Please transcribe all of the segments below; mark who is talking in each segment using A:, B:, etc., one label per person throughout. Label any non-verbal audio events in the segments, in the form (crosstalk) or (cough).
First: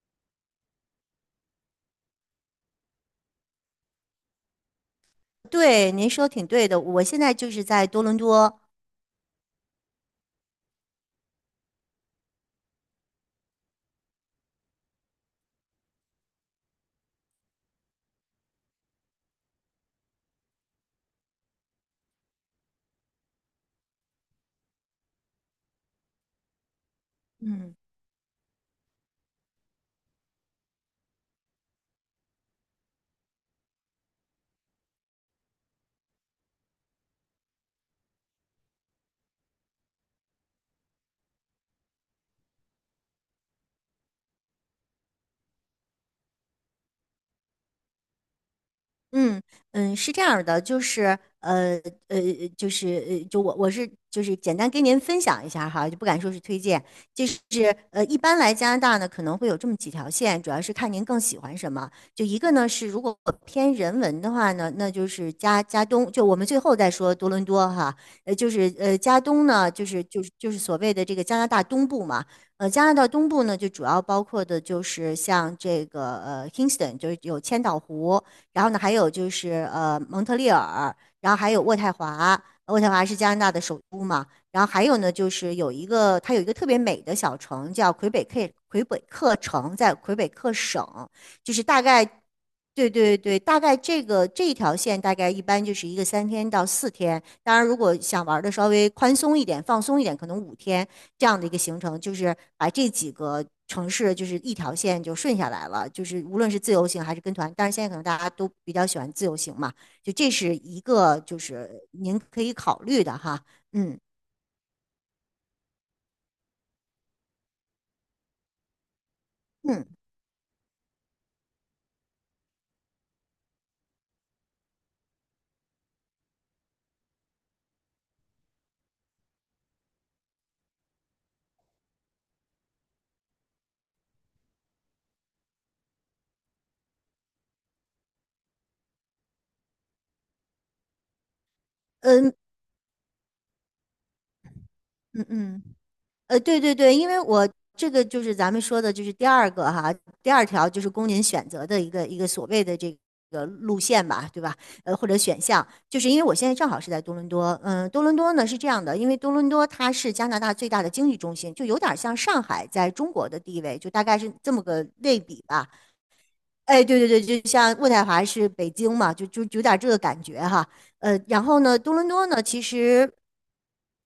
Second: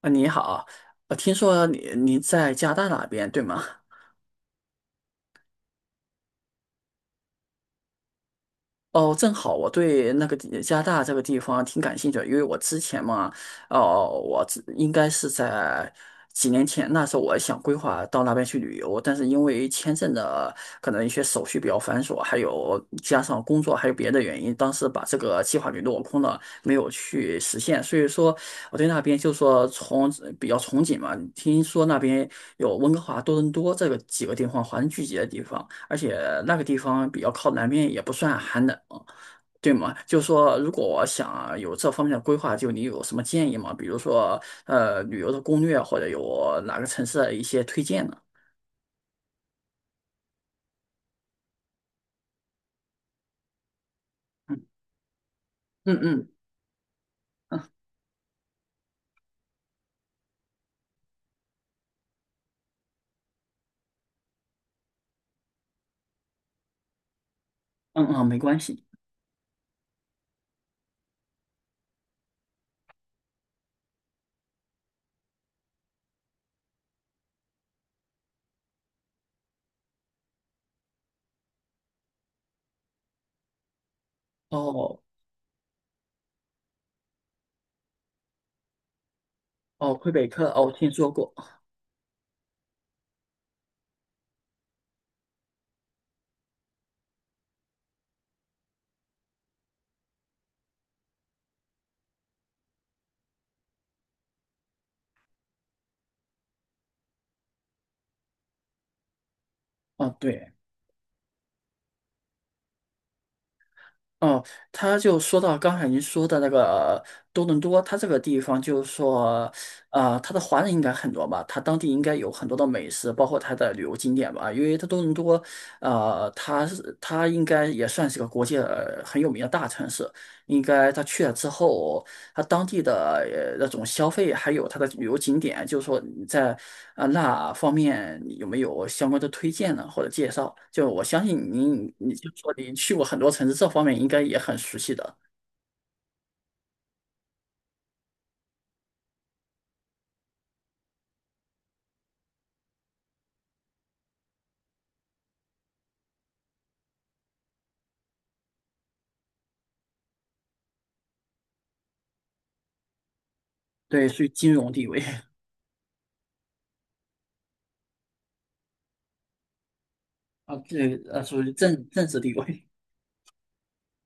A: 啊，你好，听说你在加拿大那边对吗？
B: 对，您说挺对的。我现在就是在多伦多。
A: 哦，正好我对那个地加拿大这个地方挺感兴趣的，因为我之前嘛，哦，应该是在几年前，那时候我想规划到那边去旅游，但是因为签证的可能一些手续比较繁琐，还有加上工作还有别的原因，当时把这个计划给落空了，没有去实
B: 嗯。
A: 现。所以说，我对那边就说从比较憧憬嘛，听说那边有温哥华、多伦多这个几个地方，华人聚集的地方。而且那个地方比较靠南边，也不算寒冷，对吗？就是说，如果我想有这方面的规划，就你有什么建议吗？比如说，旅游的攻略，或者有哪个城市的一些推荐呢？
B: 嗯嗯，是这样儿的，呃，我是简
A: 嗯
B: 单跟您分享一下哈，
A: 嗯
B: 就不敢
A: 嗯
B: 说是推荐。
A: 嗯
B: 一般来加拿大呢可能会有这么几条线，主要是看您更喜欢什么。就一个呢是如果偏人文的话呢，那就是加东，就我们最后再说多伦多哈。
A: 嗯，没关系。
B: 加东呢，就是所谓的这个加拿大东部嘛。呃，加拿大东部呢，就主要包括的就是像这个 Kingston,就是有千岛湖。然后呢，还有就是蒙特利尔，然后还有渥太华，渥太华是加拿大的首都嘛。然后还有
A: 哦，
B: 呢，就是有一个特别美的小城叫魁北克，魁北克城在
A: 哦，魁
B: 魁
A: 北
B: 北
A: 克，
B: 克
A: 哦，我
B: 省，
A: 听说过。
B: 就是大概，对对对，大概这个这一条线大概一般就是一个3天到4天。当然如果想玩的稍微宽松一点、放松一点，可能5天。这样的一个行程，就是把这几个城市就是一条线就顺下来了，就是无论是自由行还是跟团，但是现在可能大家都比较喜欢自由行嘛。
A: 哦，
B: 就这
A: 对。
B: 是一个就是您可以考虑的哈。嗯
A: 哦，他就说到刚才您说的那个多伦多，它这个地方就是说，
B: 嗯
A: 呃，它的华人应该很多吧，它当地应该有很多的美食，包括它的旅游景点吧，因为它多伦多，呃，它应该也算是个国际很有名的大城市，应该他去了之后。它当地的那种消费，还有它的旅游景点，就是说你在那方面你有没有相关的推荐呢，或者介绍？就我相信您，你就
B: 嗯
A: 说您去过很多城市，这方面应该也很熟悉的。
B: 嗯嗯。对对对，因为我这个就是咱们说的，就是第二个哈，第二条就是供您选择的一个所谓的这个路线吧，对吧？或者选项，就是因为我现在正好是在多伦多。嗯，多伦多呢是这样的，因为多伦多它是加拿大最大的经济中心，就有点像上海在中国的地位，就大
A: 对，
B: 概
A: 属于
B: 是
A: 金
B: 这么
A: 融地
B: 个
A: 位。 (laughs)
B: 类比吧。哎，对对对，就像渥太华是北京嘛，就有点这个感觉
A: 啊，
B: 哈。
A: 对，
B: 然
A: 属于
B: 后呢，多
A: 政
B: 伦
A: 治
B: 多
A: 地
B: 呢，其
A: 位。
B: 实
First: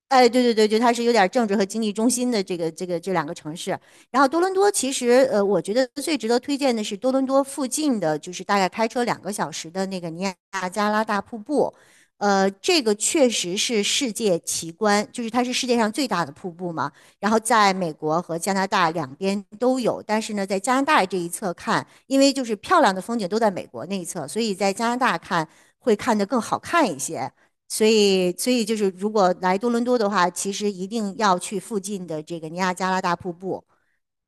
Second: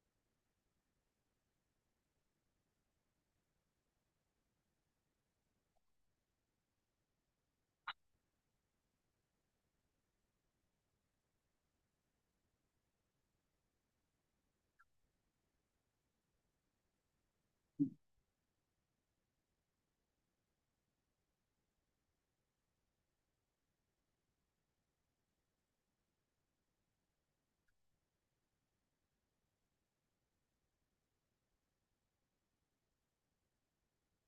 B: 哎，对对对，对，它是有点政治和经济中心的这个这两个城市。然后多伦多其实，我觉得最值得推荐的是多伦多附近的，就是大概开车2个小时的那个尼亚加拉大瀑布。这个确实是世界奇观，就是它是世界上最大的瀑布嘛。然后在美国和加拿大两边都有，但是呢，在加拿大这一侧看，因为就是漂亮的风景都在美国那一侧，所以在加拿大看会看得更好看一些。所以就是如果来多伦多的话，其实一定要去附近的这个尼亚加拉大瀑布。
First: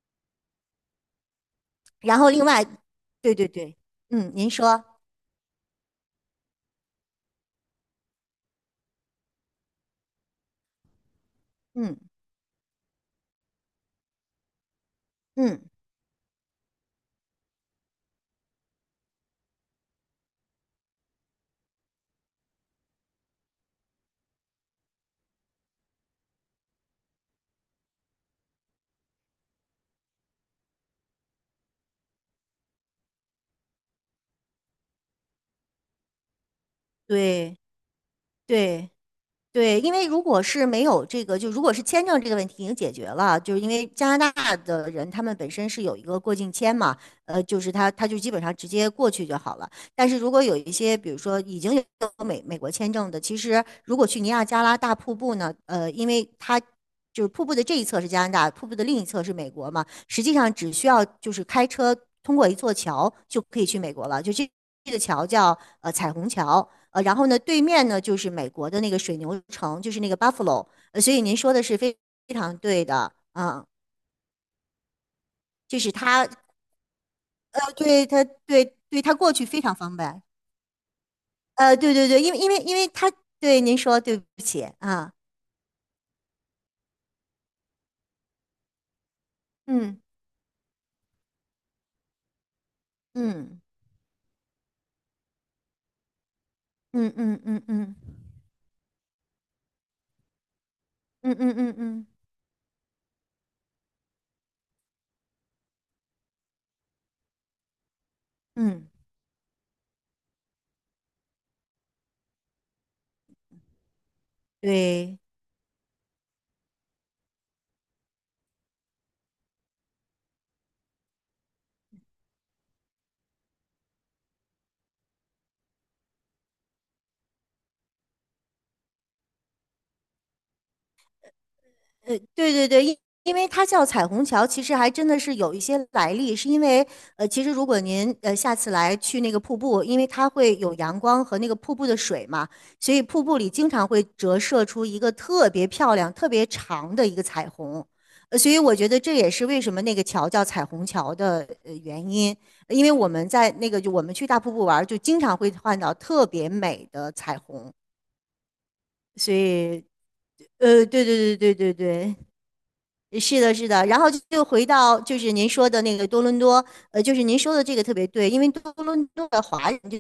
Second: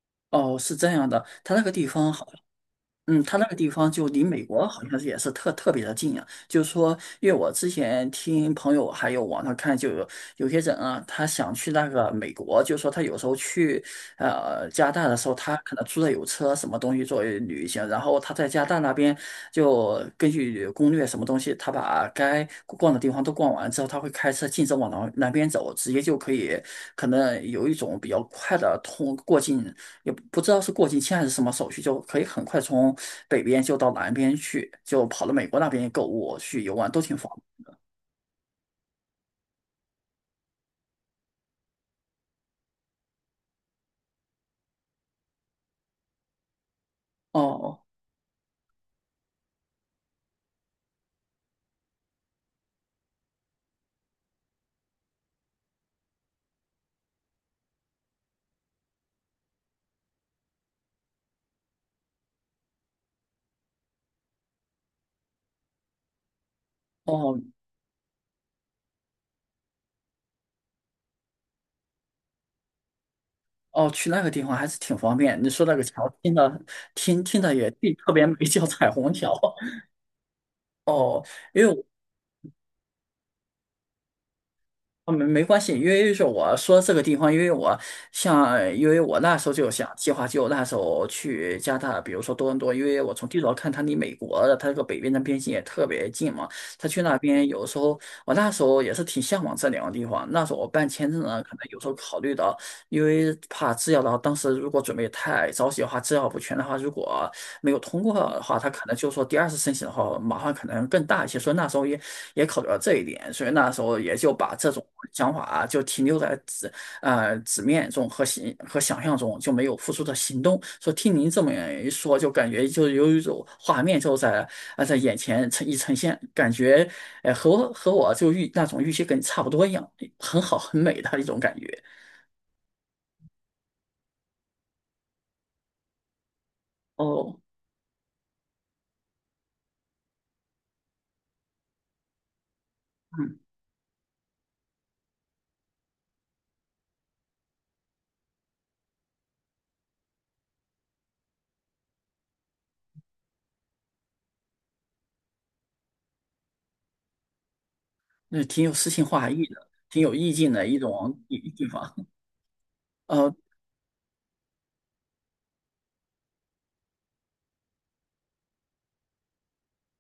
A: (laughs) 哦，是这样的，它那个地方
B: 然
A: 好。
B: 后另外，
A: 嗯，
B: 对
A: 他那
B: 对
A: 个地
B: 对。
A: 方就离
B: 嗯，
A: 美
B: 您
A: 国好
B: 说。
A: 像是也是特别的近啊。就是说，因为我之前听朋友还有网上看，就有有些人啊，他想去那
B: 嗯
A: 个美国，就是说他有时候去加拿大的时候，他
B: 嗯，
A: 可能租的有车什么东西作为旅行，然后他在加拿大那边就根据攻略什么东西，他把该逛的地方都逛完之后，他会开车径直往南边走，直接就可以可能有一种比较快的通过境，也不知道是过境签还是什么手续，就可以很快从北边就到南边去，就跑到美国那边购物去游玩都挺方
B: 对
A: 便。
B: 对。对，因为如果是没有这个，就如果是签证这个问题已经解决了，就是因为加拿大的人他们本身是有一个过境签嘛。就是
A: 哦，
B: 他就基本上直接过去就好了。但是如果有一些，比如说已经有美国签证的，其实如果去尼亚加拉大瀑布呢，因为它就是瀑布的这一侧是加拿大，瀑布的另一侧是美国嘛，实际上只需要就是开车通过一座桥就可以去美国了，就这个桥叫彩虹桥。然后呢，
A: 哦
B: 对面呢就是美国的那个水牛城，就是那个 Buffalo。所以您说的是非常对的。啊，
A: 哦，去那个地方还是挺方便。你说那
B: 就
A: 个
B: 是
A: 桥，
B: 他，
A: 听的也
B: 他
A: 挺
B: 对
A: 特
B: 他
A: 别美，(laughs) 叫
B: 对
A: 彩
B: 对
A: 虹
B: 他
A: 桥。
B: 过去非常
A: (laughs)
B: 方便。
A: 哦，因为我
B: 对对对，因为他对您说对不起
A: 啊，
B: 啊。
A: 没关系，因为是我说这个地方，因为我像，因为我那时候就想
B: 嗯
A: 计划，就那时候去加拿大，比如说多伦多，因为我从地图上
B: 嗯
A: 看，它离美国的它这个北边的边境也特别近嘛。他去
B: 嗯
A: 那
B: 嗯
A: 边
B: 嗯
A: 有时
B: 嗯
A: 候，我那时候也是挺向往这两个地方。那时候我办签证
B: 嗯
A: 呢，
B: 嗯
A: 可
B: 嗯
A: 能
B: 嗯
A: 有时候
B: 嗯，
A: 考虑到因为怕制药的话，当时如果准备太着急的话，制药不全的话，如果没有通过的话，他可
B: 嗯，
A: 能就说第二次申请的话，麻烦可能更大一些。所以那时候也也考虑到这一点，所以那时候也就把这种
B: 对。
A: 想法啊就停留在纸面中和想象中，就没有付出的行动。说听您这么一说，就感觉就有一种画面就在在眼前呈现，感觉和我和我就那种预期跟你差不多一样，很好很美的一种感觉。
B: 对对对，因为它叫彩虹桥，其实还真的是有一些来历，是因为
A: 哦，
B: 其实如果您下次来去那个瀑布，因为它会有阳光和那个瀑布的水嘛，所以瀑布
A: 嗯，
B: 里经常会折射出一个特别漂亮、特别长的一个彩虹。所以我觉得这也是为什么那个桥叫彩虹桥的原因，因为我们在那个就我们去大瀑布玩儿就经常会看到特别美的彩虹。
A: 那挺有诗情画
B: 所
A: 意的，
B: 以
A: 挺有意境的一
B: 对对
A: 种
B: 对
A: 一
B: 对
A: 地
B: 对
A: 方。
B: 对。
A: 呃
B: 是的，是的，然后就回到就是您说的那个多伦多。就是您说的这个特别对，因为多伦多的华人就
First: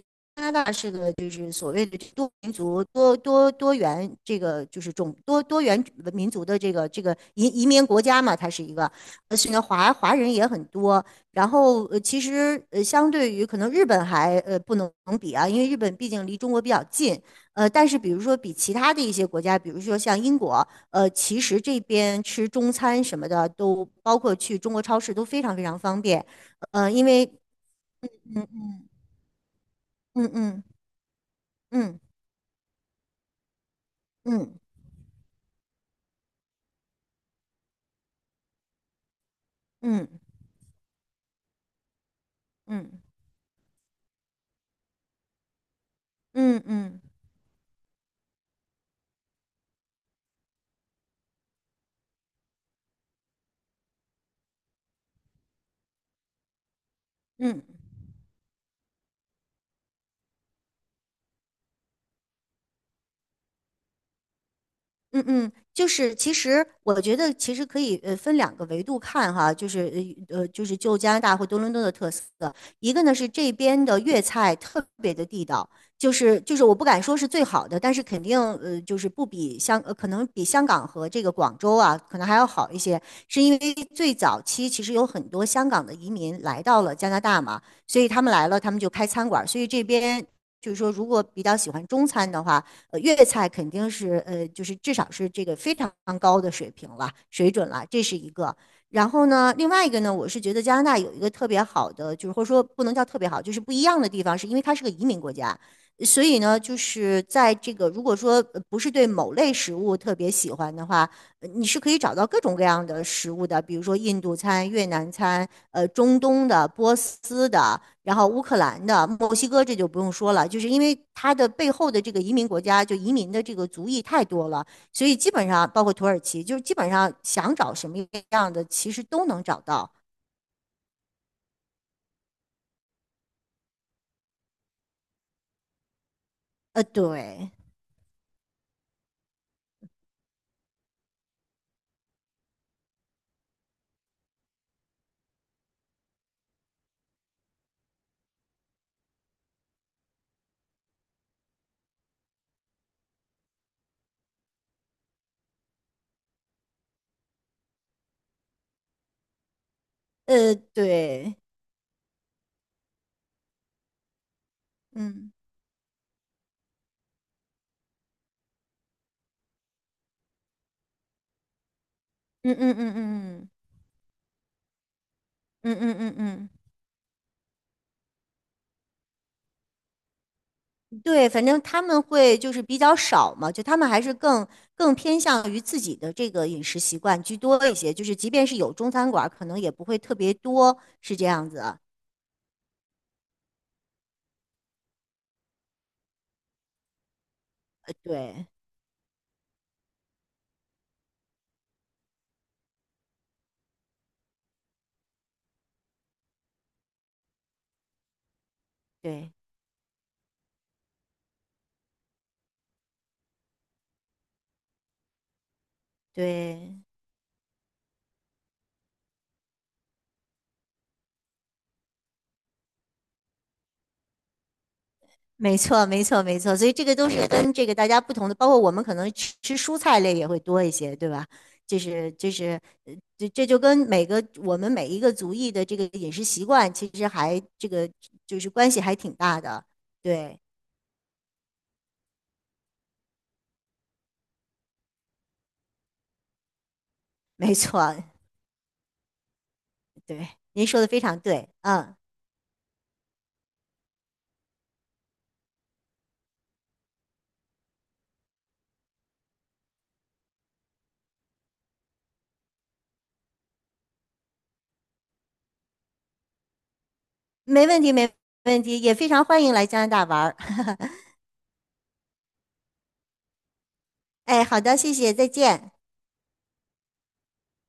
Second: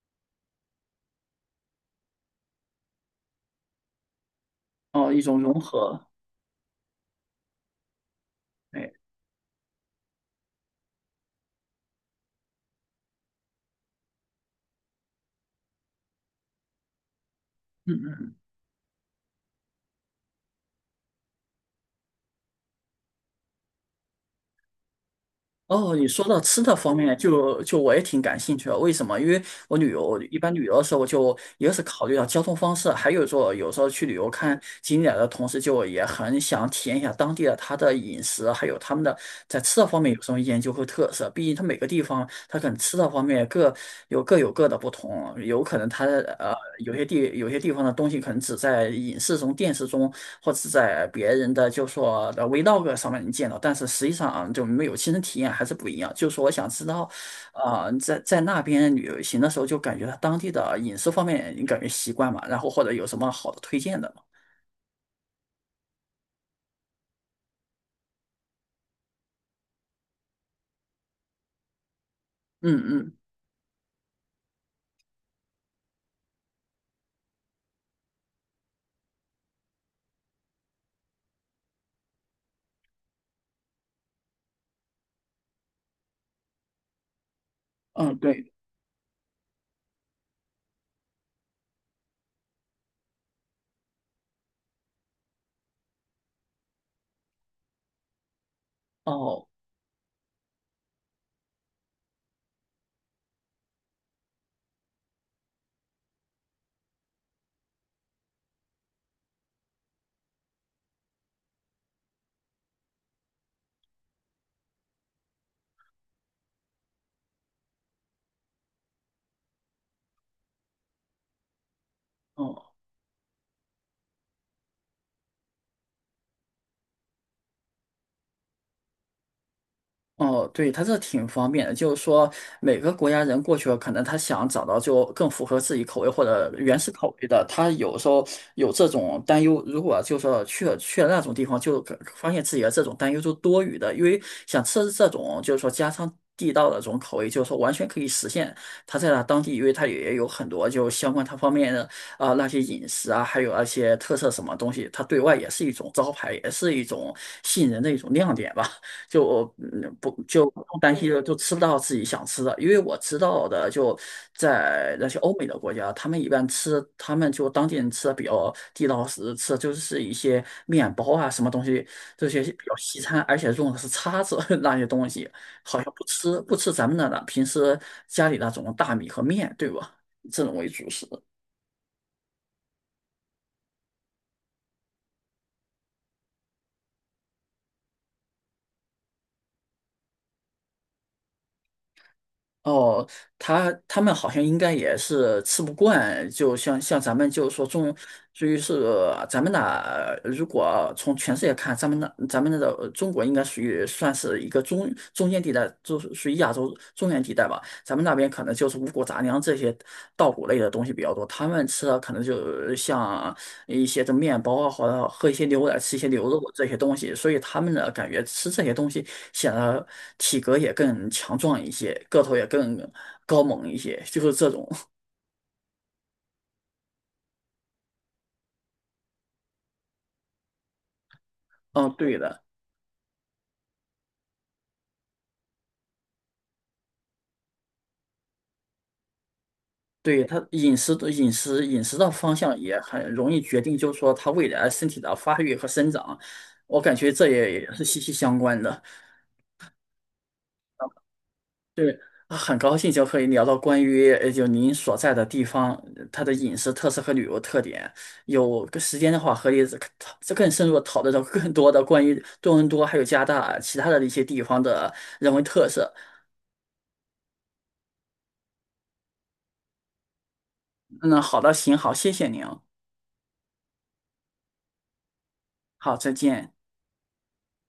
B: 是个就是所谓的多民族、多元这个就是
A: 哦，
B: 种
A: 一种
B: 多
A: 融
B: 多元
A: 合。
B: 民族的这个移民国家嘛，它是一个。
A: 哎，
B: 所以华人也很多。然后其实相对于可能日本还不能比啊，因为日本毕竟离中国比较近。但是
A: 嗯
B: 比如说
A: 嗯。
B: 比其他的一些国家，比如说像英国，其实这边吃中餐什么的都包括去中国超市都非常非常
A: 哦，
B: 方
A: 你说
B: 便。
A: 到吃的
B: 呃，
A: 方
B: 因
A: 面，
B: 为
A: 就我也挺感
B: 嗯
A: 兴趣的。
B: 嗯
A: 为什么？因为我旅游，
B: 嗯
A: 一般
B: 嗯
A: 旅游的时候，我就一个是
B: 嗯
A: 考虑到交通方式，还有说有时候去旅游
B: 嗯。
A: 看
B: 嗯
A: 景点的同时，就也很想体验一下当地的它的饮食，还有他们的在吃的方
B: 嗯
A: 面有什么研究和特色。毕竟它每个地方它可能吃
B: 嗯
A: 的方面各有各有各的不同，有可能它的
B: 嗯嗯
A: 有些地方的东西可能只在影视中、电视中，或者是在别人的就说的 vlog 上面能见到，但是实际上啊就没有亲身体验还是不一样。就是说我想知道
B: 嗯。
A: 在那边旅行的时候，就感觉他当地的饮食方面，你感觉习惯嘛？然后或者有什么好的推荐的吗？
B: 嗯嗯，就是其实我觉得其实可以分两个维度看哈，就是就加拿大或多伦多的特色。
A: 嗯
B: 一个呢
A: 嗯
B: 是这边的粤菜特别的地道，就是我不敢说是最好的，但是肯定就是不比香呃可能比香港和这个广州啊可能还要好一些，是因为最早期其实有很多香港的移民来到了加拿大嘛，所以
A: 嗯，
B: 他们来
A: 对，
B: 了他们就开餐馆儿，所以这边就是说如果比较喜欢中餐的话。粤菜肯定是就是至少是这个非常高的水平了，水准了，这是一个。然后
A: 哦
B: 呢，另外一个呢，我是觉得加拿大有一个特别好的，就是或者说不能叫特别好，就是不一样的地方，是因为它是个移民国家。所以呢，就是在这个如果说不是对某类食物特别喜欢的话，你是可以找到各种各样的食物的，比如说印度餐、越南餐，中东的、波斯的，然后乌克兰的、墨西哥，这就不用说了，就是因为它的背后的这个移民国
A: 哦。
B: 家，就移民的这个族裔太多了，所以基本上包括土耳其，就是基本上想找什么样的，其实都能找到。
A: 哦，对，它这挺方便的，就是说每个国家人过去了，可能他想找到就更符合自己口味或者原始口味的，
B: 对。
A: 他有时候有这种担忧。如果就说去了那种地方，就可发现自己的这种担忧就多余的，因为想吃这种就是说家常地道的这种口味，就是说完全可以实现。他在那当地，因为他也有很多就相关他方面的那些饮食啊，还有那些特色什么东西，他对外也是一种招牌，也是一种吸引人的一种亮点吧。就不担心就
B: 对。
A: 吃不到自己想吃的，因为我知道的，就在那些欧美的国家，他们一般吃，他们就当地人吃的比较地道是吃的就是一些面包啊什么东西，这些
B: 嗯
A: 比较西餐，而
B: 嗯
A: 且用的是叉子 (laughs) 那些东西，
B: 嗯
A: 好
B: 嗯
A: 像
B: 嗯嗯嗯嗯嗯嗯。嗯嗯嗯
A: 不
B: 嗯，
A: 吃咱们那的了，平时家里那种大米和面，对吧？这种为主食。
B: 对，反正他们会就是比较少嘛，就他们还是更偏向于自己的这个饮食习惯居多一些，就是即便是有中餐馆儿可能也不会特别多，是这样子啊。
A: 哦，他他们好像应该也是吃不惯，就像咱们就是说中，至
B: 对
A: 于是咱们那，如果从全世界看，咱们那个中国应该属于算是一个中间地带，就是属于亚洲中原地带吧。咱们那边可能就是五谷杂
B: 对
A: 粮这些稻谷类的东西比较多，他们吃的可能就像一些这面包啊，或者喝一些牛奶、吃一些牛肉这些
B: 对，
A: 东西，所以他们呢感觉吃这些东西显得体格也更强壮一些，个头也更高猛一些，就是这种。
B: 没错没错没错，所以这个都是跟这个大家不同的，包括我们可能吃蔬菜类也会多一些，对吧？就
A: 嗯，
B: 是
A: 对
B: 就
A: 的，
B: 是这就跟我们每一个族裔的这个饮食习惯，其实还这个就是关系还挺大的。
A: 对
B: 对。
A: 他饮食的饮食的方向也很容易决定，就是说他未来身体的发育和生长，我感觉这
B: 没
A: 也是
B: 错。
A: 息息相关的。
B: 对，您说的非常对。嗯。
A: 是啊，很高兴就可以聊到关于就您所在的地方，呃它的饮食特色和旅游特点。有个时间的话，可以再更深入地讨论到更多的关于多伦多还有加拿大其他的一些地方的人文特色。
B: 没问题，没问题，也非常欢迎来加拿大玩儿。(laughs)
A: 嗯，好的，行，好，谢谢您哦，
B: 哎，好的，谢谢，再见。
A: 好，再见。